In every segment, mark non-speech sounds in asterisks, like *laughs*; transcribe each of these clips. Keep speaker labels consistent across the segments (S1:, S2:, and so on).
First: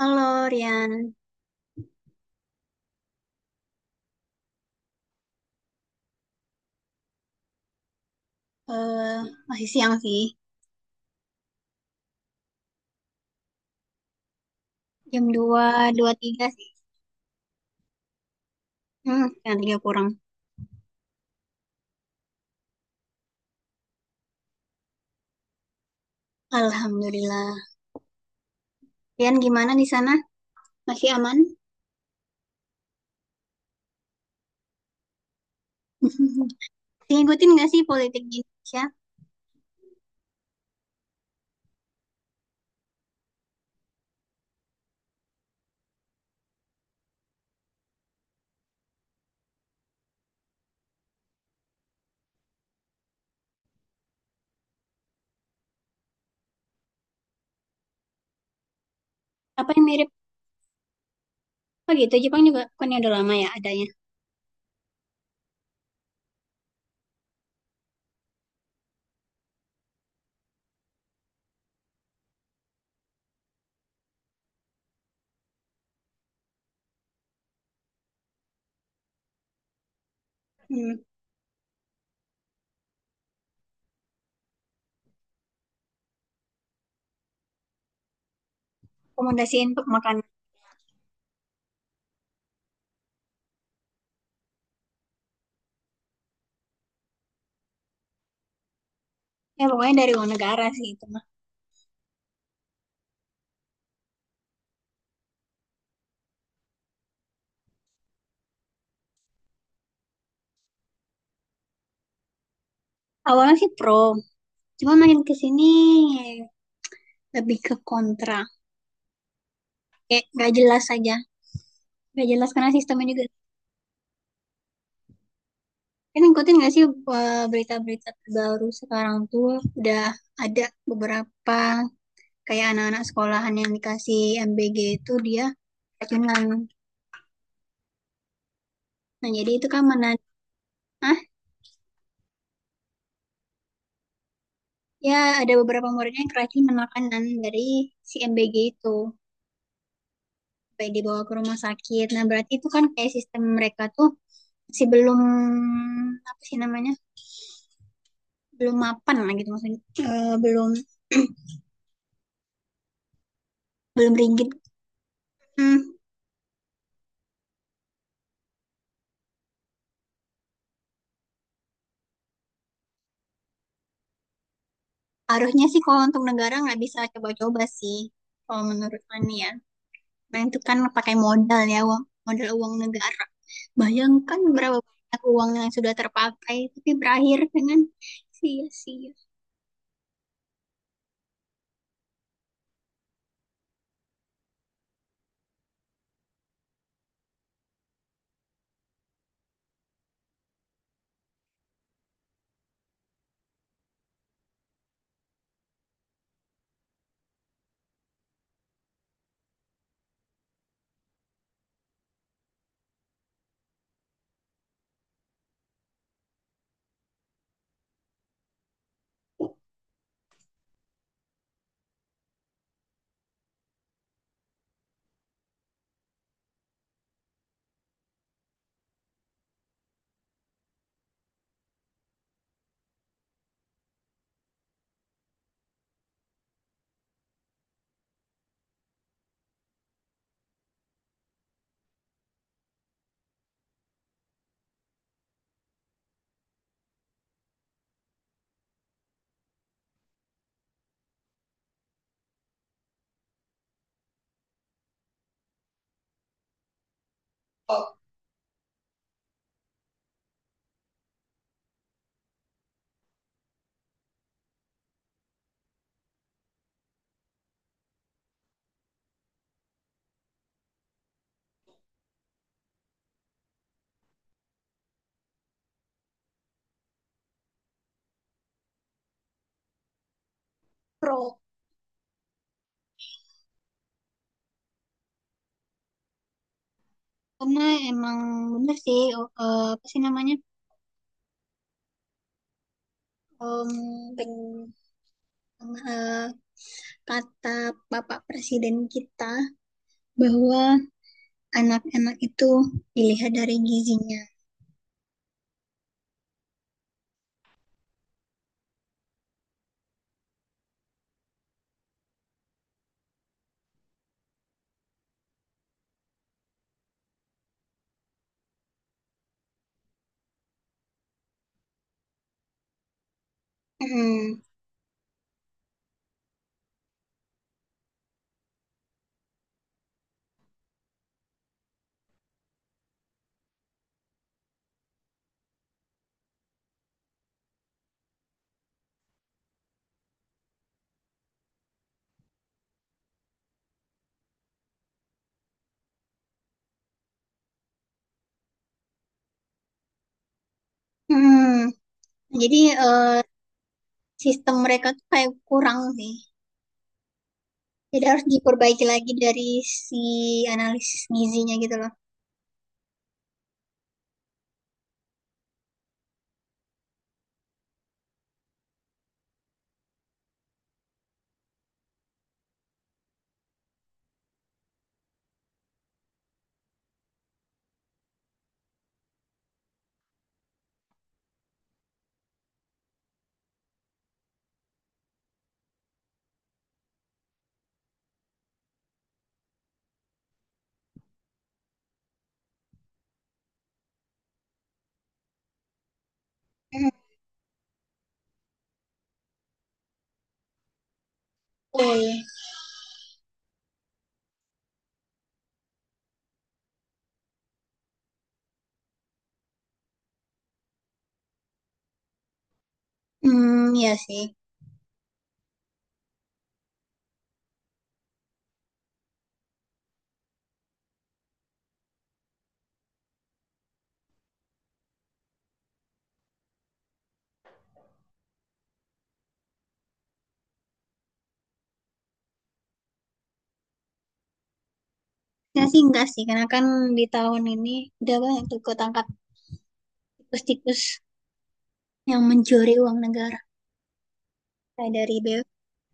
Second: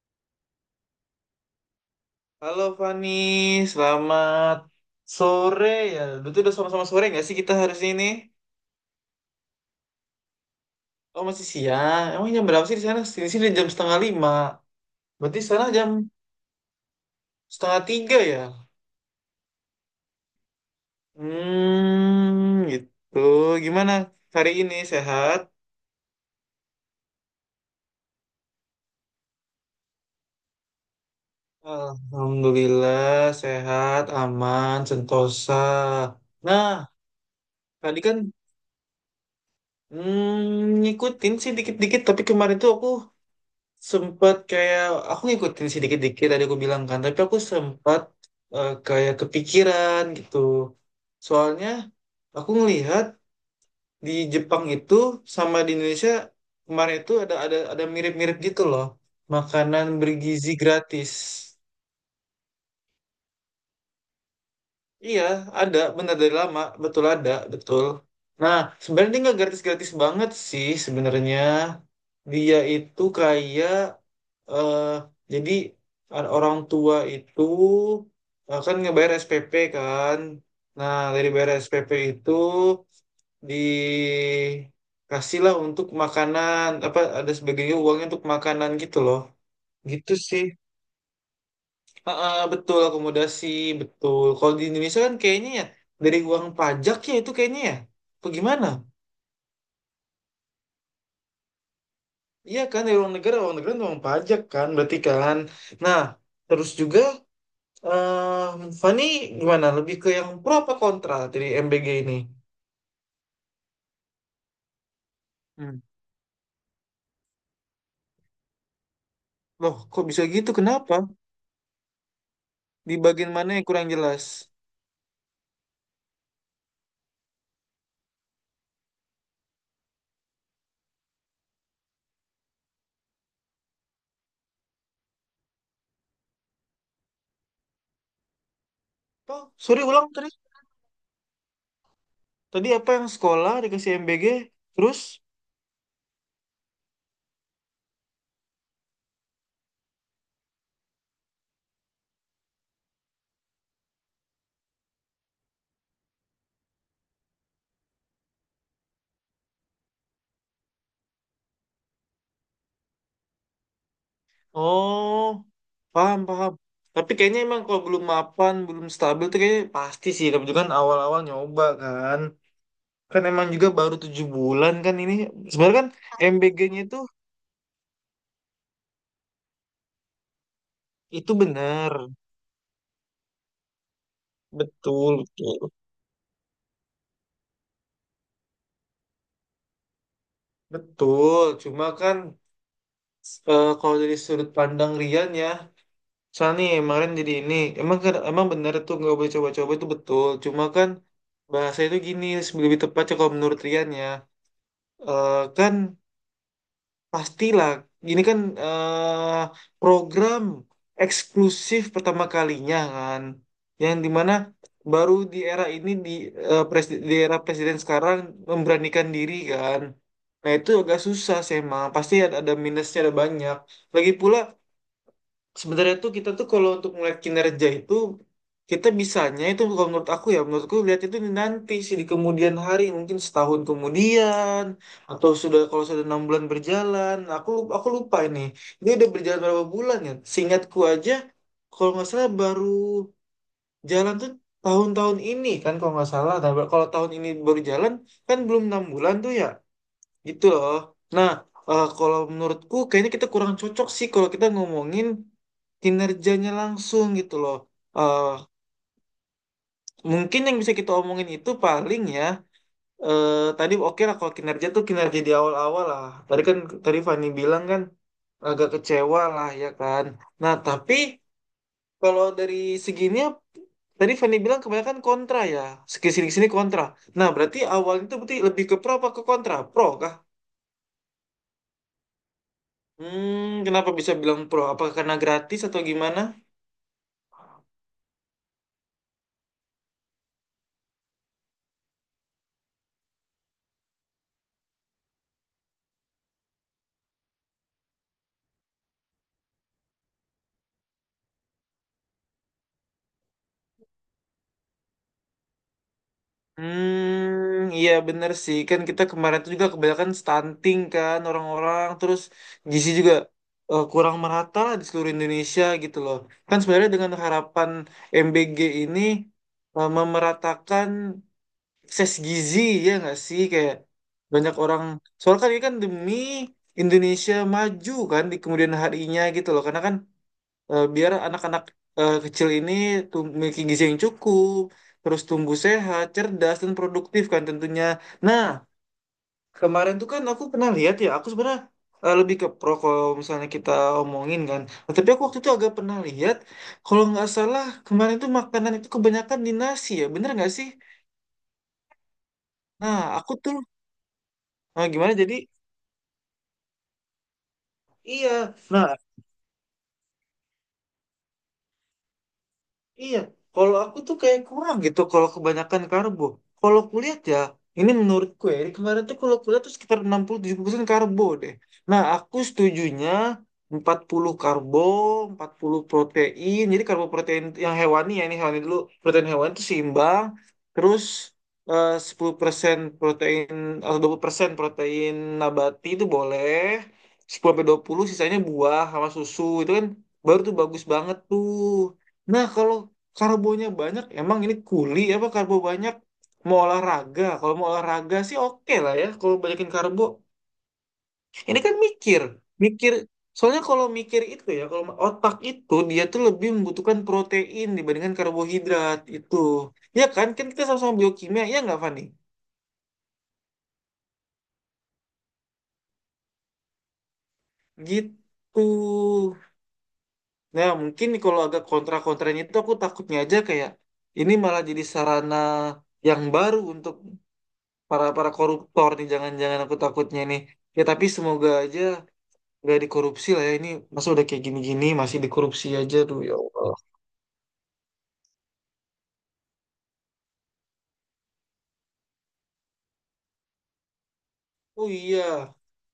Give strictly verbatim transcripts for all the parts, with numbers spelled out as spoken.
S1: Halo Rian,
S2: Halo Fani, selamat sore ya. Betul udah sama-sama sore nggak sih kita hari ini?
S1: eh masih siang sih,
S2: Oh masih siang. Emang jam berapa sih di sana? Di sini jam setengah lima.
S1: jam
S2: Berarti
S1: dua
S2: sana jam
S1: dua tiga sih,
S2: setengah tiga ya?
S1: hmm, jam tiga kurang.
S2: Hmm, gitu. Gimana hari ini sehat?
S1: Alhamdulillah. Rian gimana di sana? Masih aman?
S2: Alhamdulillah sehat, aman, sentosa.
S1: *laughs*
S2: Nah,
S1: Ngikutin nggak sih
S2: tadi kan
S1: politik di Indonesia?
S2: hmm, ngikutin sih dikit-dikit, tapi kemarin tuh aku sempet kayak aku ngikutin sedikit dikit-dikit tadi aku bilang kan, tapi aku sempat eh, kayak kepikiran gitu. Soalnya aku ngelihat di Jepang itu sama di Indonesia kemarin itu ada ada ada mirip-mirip gitu loh.
S1: Apa yang
S2: Makanan
S1: mirip?
S2: bergizi gratis.
S1: Oh gitu, Jepang juga kan ya udah lama ya adanya.
S2: Iya, ada benar dari lama, betul ada, betul. Nah, sebenarnya dia nggak gratis-gratis banget sih sebenarnya. Dia itu kayak eh jadi ada orang tua itu eh, kan ngebayar S P P kan.
S1: Hmm,
S2: Nah, dari bayar S P P itu dikasihlah untuk makanan apa ada sebagainya uangnya untuk makanan gitu loh.
S1: rekomendasiin untuk
S2: Gitu
S1: makan.
S2: sih. Ah, ah, betul akomodasi, betul. Kalau di Indonesia kan kayaknya ya dari uang pajak ya itu kayaknya ya. Apa gimana?
S1: Ya pokoknya dari luar negara sih itu mah.
S2: Iya kan dari uang negara, uang negara kan uang pajak kan berarti kan. Nah, terus juga eh Fani gimana? Lebih ke yang pro apa kontra dari M B G ini?
S1: Awalnya sih pro, cuma makin ke sini
S2: Hmm.
S1: lebih ke kontra.
S2: Loh, kok bisa
S1: Kayak nggak
S2: gitu?
S1: jelas
S2: Kenapa?
S1: aja. Nggak jelas karena
S2: Di
S1: sistemnya juga.
S2: bagian mana yang kurang jelas?
S1: Kan ngikutin nggak sih eh, berita-berita terbaru sekarang tuh udah ada beberapa kayak anak-anak sekolahan yang dikasih M B G itu dia keracunan. Nah,
S2: Oh,
S1: jadi itu
S2: sorry
S1: kan
S2: ulang
S1: menan
S2: tadi.
S1: ah
S2: Tadi apa yang sekolah dikasih M B G, terus?
S1: ya, ada beberapa muridnya yang keracunan makanan dari si M B G itu sampai dibawa ke rumah sakit. Nah, berarti itu kan kayak sistem mereka tuh masih belum, apa sih namanya, belum mapan lah gitu maksudnya. Eh, belum *clears throat* belum rigid.
S2: Oh,
S1: Hmm.
S2: paham, paham. Tapi kayaknya emang kalau belum mapan, belum stabil tuh kayaknya pasti sih. Tapi juga kan awal-awal nyoba kan. Kan emang juga baru tujuh bulan kan ini.
S1: Harusnya
S2: Sebenarnya
S1: sih
S2: kan
S1: kalau untuk negara
S2: M B G-nya
S1: nggak
S2: itu,
S1: bisa coba-coba sih, kalau menurut Fani ya. Nah itu kan pakai
S2: itu
S1: modal ya,
S2: benar.
S1: uang, modal uang negara. Bayangkan berapa
S2: Betul,
S1: banyak uang yang
S2: betul.
S1: sudah terpakai, tapi berakhir dengan sia-sia.
S2: Betul, cuma kan. Eh, kalau dari sudut pandang Rian ya, soalnya nih kemarin jadi ini, emang kan emang bener tuh nggak boleh coba-coba itu betul. Cuma kan bahasa itu gini lebih tepatnya kalau menurut Rian ya, Eh, kan pastilah gini kan eh, program eksklusif pertama kalinya kan, yang dimana baru di era ini di eh, presi- di era presiden sekarang memberanikan diri kan. Nah itu agak susah sih emang, pasti ada, ada minusnya ada banyak. Lagi pula sebenarnya tuh kita tuh kalau untuk melihat kinerja itu kita bisanya itu kalau menurut aku ya menurutku lihat itu di nanti sih, di kemudian hari mungkin setahun kemudian atau sudah kalau sudah enam bulan berjalan. Aku lup- aku lupa ini ini udah berjalan berapa bulan ya, seingatku aja kalau nggak salah baru jalan tuh tahun-tahun ini kan kalau nggak salah. Nah, kalau tahun ini baru jalan kan belum enam bulan tuh ya. Gitu loh. Nah, eh, kalau menurutku kayaknya kita kurang cocok sih kalau kita ngomongin kinerjanya langsung gitu loh. Eh, mungkin yang bisa kita omongin itu paling ya, eh, tadi oke lah kalau kinerja tuh kinerja di awal-awal lah. Tadi kan tadi Fani bilang kan agak kecewa lah ya kan. Nah, tapi kalau dari segininya tadi Fani bilang kebanyakan kontra ya, sini sini kontra. Nah berarti awalnya itu berarti lebih ke pro apa ke kontra? Pro kan?
S1: Pro,
S2: Hmm, kenapa bisa bilang pro? Apa karena gratis atau gimana?
S1: karena emang bener sih, eh, apa sih namanya, Em, peng- eh, kata Bapak Presiden kita bahwa anak-anak itu dilihat dari gizinya.
S2: Hmm, iya bener sih. Kan kita kemarin tuh juga kebanyakan stunting kan orang-orang. Terus gizi juga eh, kurang merata lah di seluruh Indonesia gitu loh. Kan sebenarnya dengan harapan M B G ini eh, memeratakan akses gizi ya nggak sih? Kayak
S1: Mm.
S2: banyak orang. Soalnya kan ini kan demi Indonesia maju kan di kemudian harinya gitu loh. Karena kan eh, biar anak-anak eh, kecil ini tuh memiliki gizi yang cukup, terus tumbuh sehat, cerdas, dan produktif kan tentunya. Nah, kemarin tuh kan aku pernah lihat ya, aku sebenarnya eh, lebih ke pro kalau misalnya kita omongin kan. Nah, tapi aku waktu itu agak pernah lihat, kalau nggak salah kemarin tuh makanan itu kebanyakan di nasi ya, bener nggak sih?
S1: Mm. Jadi
S2: Nah,
S1: eh,
S2: aku tuh,
S1: sistem
S2: nah
S1: mereka tuh
S2: gimana
S1: kayak
S2: jadi?
S1: kurang sih. Jadi harus
S2: Iya,
S1: diperbaiki
S2: nah.
S1: lagi dari si analisis gizinya gitu loh.
S2: Iya, kalau aku tuh kayak kurang gitu kalau kebanyakan karbo. Kalau kuliah ya, ini menurutku ya, ini kemarin tuh kalau kuliah tuh sekitar enam puluh tujuh puluh persen karbo deh. Nah, aku setujunya empat puluh karbo, empat puluh protein. Jadi karbo protein yang hewani ya, ini hewani dulu. Protein hewani itu seimbang. Terus eh, sepuluh persen protein atau dua puluh persen protein nabati itu boleh. Sepuluh sampai dua puluh sisanya buah sama susu. Itu kan baru tuh bagus banget tuh. Nah, kalau karbonya banyak emang ini kuli apa karbo banyak mau
S1: Hmm.
S2: olahraga, kalau mau olahraga sih oke lah ya kalau banyakin karbo. Ini kan
S1: Oh iya.
S2: mikir, mikir soalnya kalau mikir itu ya, kalau otak itu dia tuh lebih membutuhkan protein dibandingkan karbohidrat itu. Ya kan kan kita sama-sama biokimia ya nggak Fani?
S1: Hmm, iya sih.
S2: Gitu, nah mungkin kalau agak kontra-kontranya itu aku takutnya aja kayak ini malah jadi sarana yang baru untuk para para koruptor nih, jangan-jangan, aku takutnya nih ya, tapi semoga aja nggak dikorupsi lah ya ini. Masa udah kayak gini-gini masih
S1: Ya
S2: dikorupsi
S1: sih
S2: aja
S1: enggak
S2: tuh,
S1: sih,
S2: ya
S1: karena kan
S2: Allah.
S1: di tahun ini udah banyak tuh ketangkap tikus-tikus yang mencuri uang negara.
S2: Oh
S1: Kayak dari
S2: iya,
S1: B U,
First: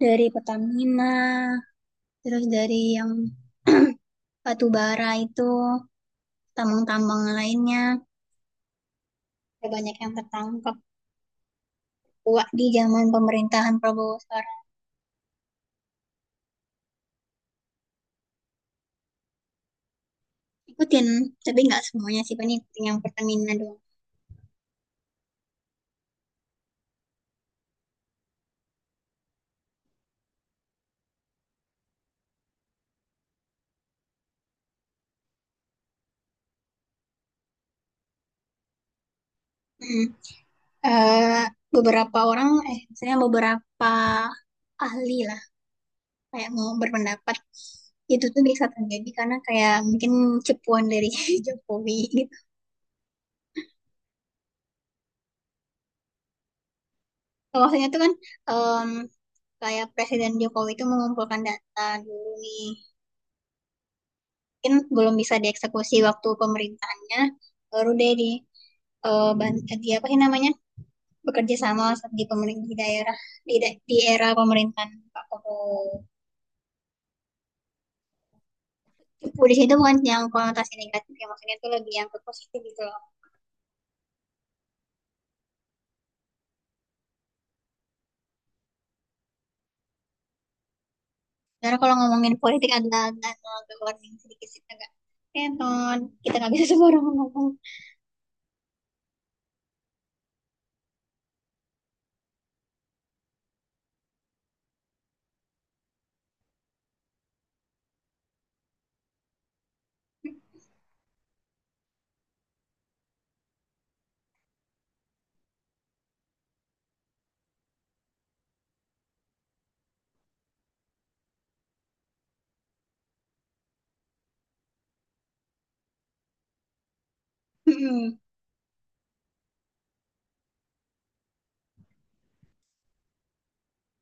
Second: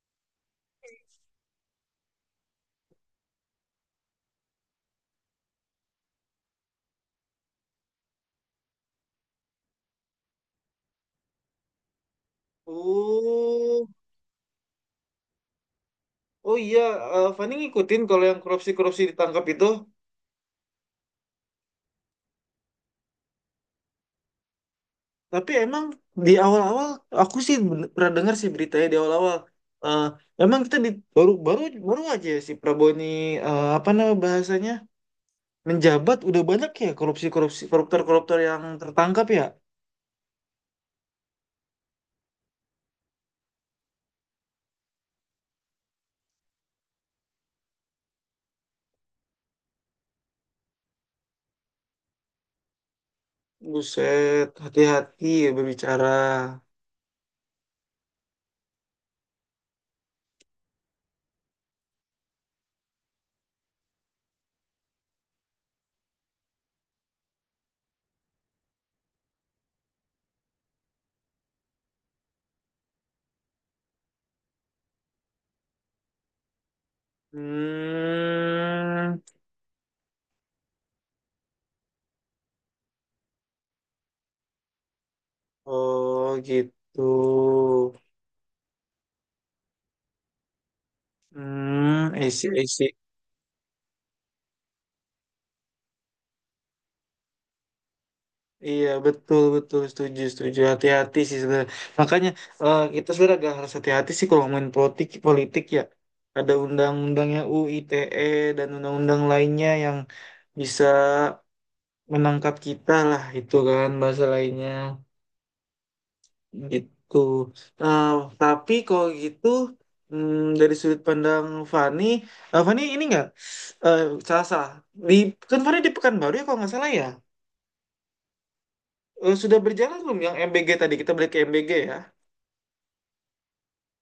S1: dari Pertamina, terus dari yang *clears throat* batu bara itu, tambang-tambang lainnya. Udah banyak yang tertangkap. Wah, di zaman pemerintahan
S2: oh,
S1: Prabowo.
S2: oh iya. eh, Fani ngikutin kalau yang korupsi-korupsi ditangkap itu.
S1: Ikutin, tapi nggak semuanya sih, paling ikutin yang Pertamina doang.
S2: Tapi emang di awal-awal aku sih ben- pernah dengar sih beritanya di awal-awal. Eh, emang kita di baru baru baru aja si Prabowo ini eh, apa nama bahasanya menjabat udah banyak ya korupsi-korupsi koruptor-koruptor yang tertangkap ya.
S1: Mm. Eh, beberapa orang, eh, misalnya beberapa ahli lah, kayak mau berpendapat, itu tuh bisa terjadi karena kayak mungkin cepuan dari *laughs* Jokowi gitu.
S2: Buset, hati-hati ya berbicara.
S1: Maksudnya tuh kan em, kayak Presiden Jokowi itu mengumpulkan data dulu nih, mungkin belum bisa dieksekusi waktu pemerintahannya, baru deh di eh, ban- di apa sih namanya, bekerja sama di pemerintah di daerah di, da- di era pemerintahan Pak Prabowo.
S2: Hmm,
S1: Politik itu bukan yang konotasi negatif ya, maksudnya itu lebih yang ke positif gitu loh.
S2: oh gitu.
S1: Karena kalau
S2: Hmm, I
S1: ngomongin
S2: see, I
S1: politik
S2: see.
S1: agak agak agak warning sedikit sih, agak kenon, kita nggak bisa *laughs* semua orang ngomong.
S2: Iya betul betul setuju setuju hati-hati sih sebenarnya, makanya eh, kita sebenarnya agak harus hati-hati sih kalau main politik politik ya, ada undang-undangnya U I T E dan undang-undang lainnya yang bisa menangkap kita lah itu kan bahasa lainnya. Itu. Nah, tapi kalau gitu hmm, dari sudut pandang Fani, eh, Fani ini nggak eh, salah salah. Di kan Fani di Pekanbaru ya kalau nggak salah ya.
S1: Mm-mm.
S2: Eh, sudah berjalan belum yang M B G? Tadi kita balik ke M B G ya.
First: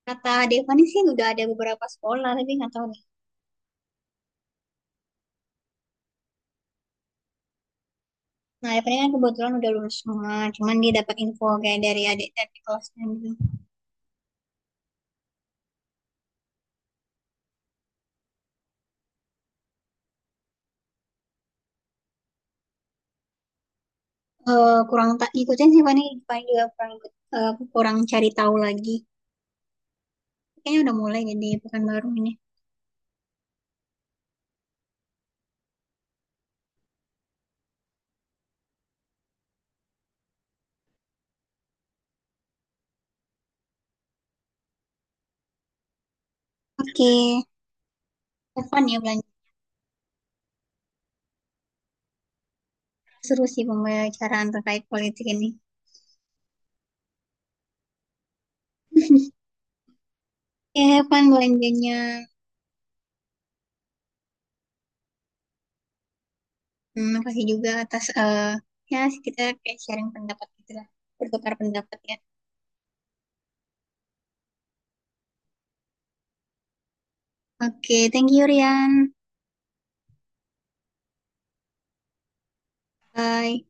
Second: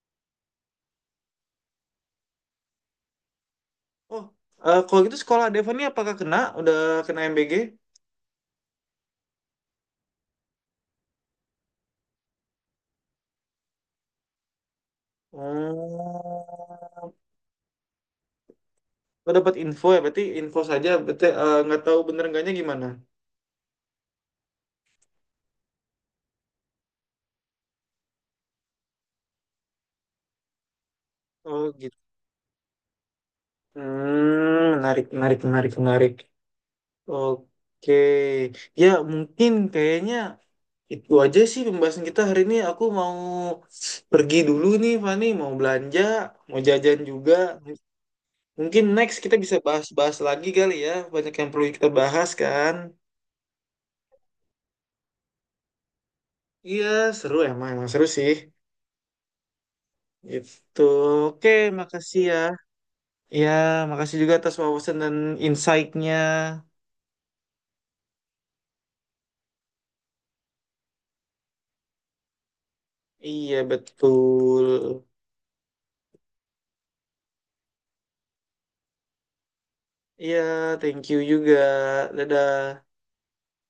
S1: Kata Devani sih udah ada beberapa sekolah tapi nggak tahu nih.
S2: Oh, eh, kalau gitu sekolah Devani apakah kena? Udah kena M B G?
S1: Nah Devani kan kebetulan udah lulus semua, cuman dia dapat info kayak dari adik dari kelasnya gitu.
S2: Oh, lo dapat info ya? Berarti info saja. Berarti eh, nggak tahu bener enggaknya gimana?
S1: Eh, kurang tak ikutin sih Fani, Fani juga kurang ikut, eh, kurang cari tahu lagi. Kayaknya udah mulai deh di
S2: Oh
S1: pekan
S2: gitu.
S1: baru ini.
S2: Hmm, menarik, menarik, menarik, menarik. Oke, ya mungkin kayaknya itu aja sih pembahasan kita hari ini. Aku mau pergi dulu nih, Fani. Mau belanja, mau jajan
S1: Oke,
S2: juga.
S1: have
S2: Mungkin
S1: fun ya
S2: next
S1: belanja.
S2: kita bisa bahas-bahas lagi kali ya. Banyak yang perlu kita bahas kan.
S1: Seru sih pembicaraan terkait politik ini.
S2: Iya, seru emang. Emang seru sih.
S1: Oke,
S2: Gitu.
S1: have fun
S2: Oke,
S1: belanjanya.
S2: makasih ya. Ya, makasih juga atas wawasan dan insight-nya.
S1: Hmm, makasih juga atas eh ya, kita kayak sharing pendapat gitu lah. Bertukar pendapat ya.
S2: Iya, betul.
S1: Oke, thank you Rian.
S2: Iya, thank you juga. Dadah.
S1: Bye.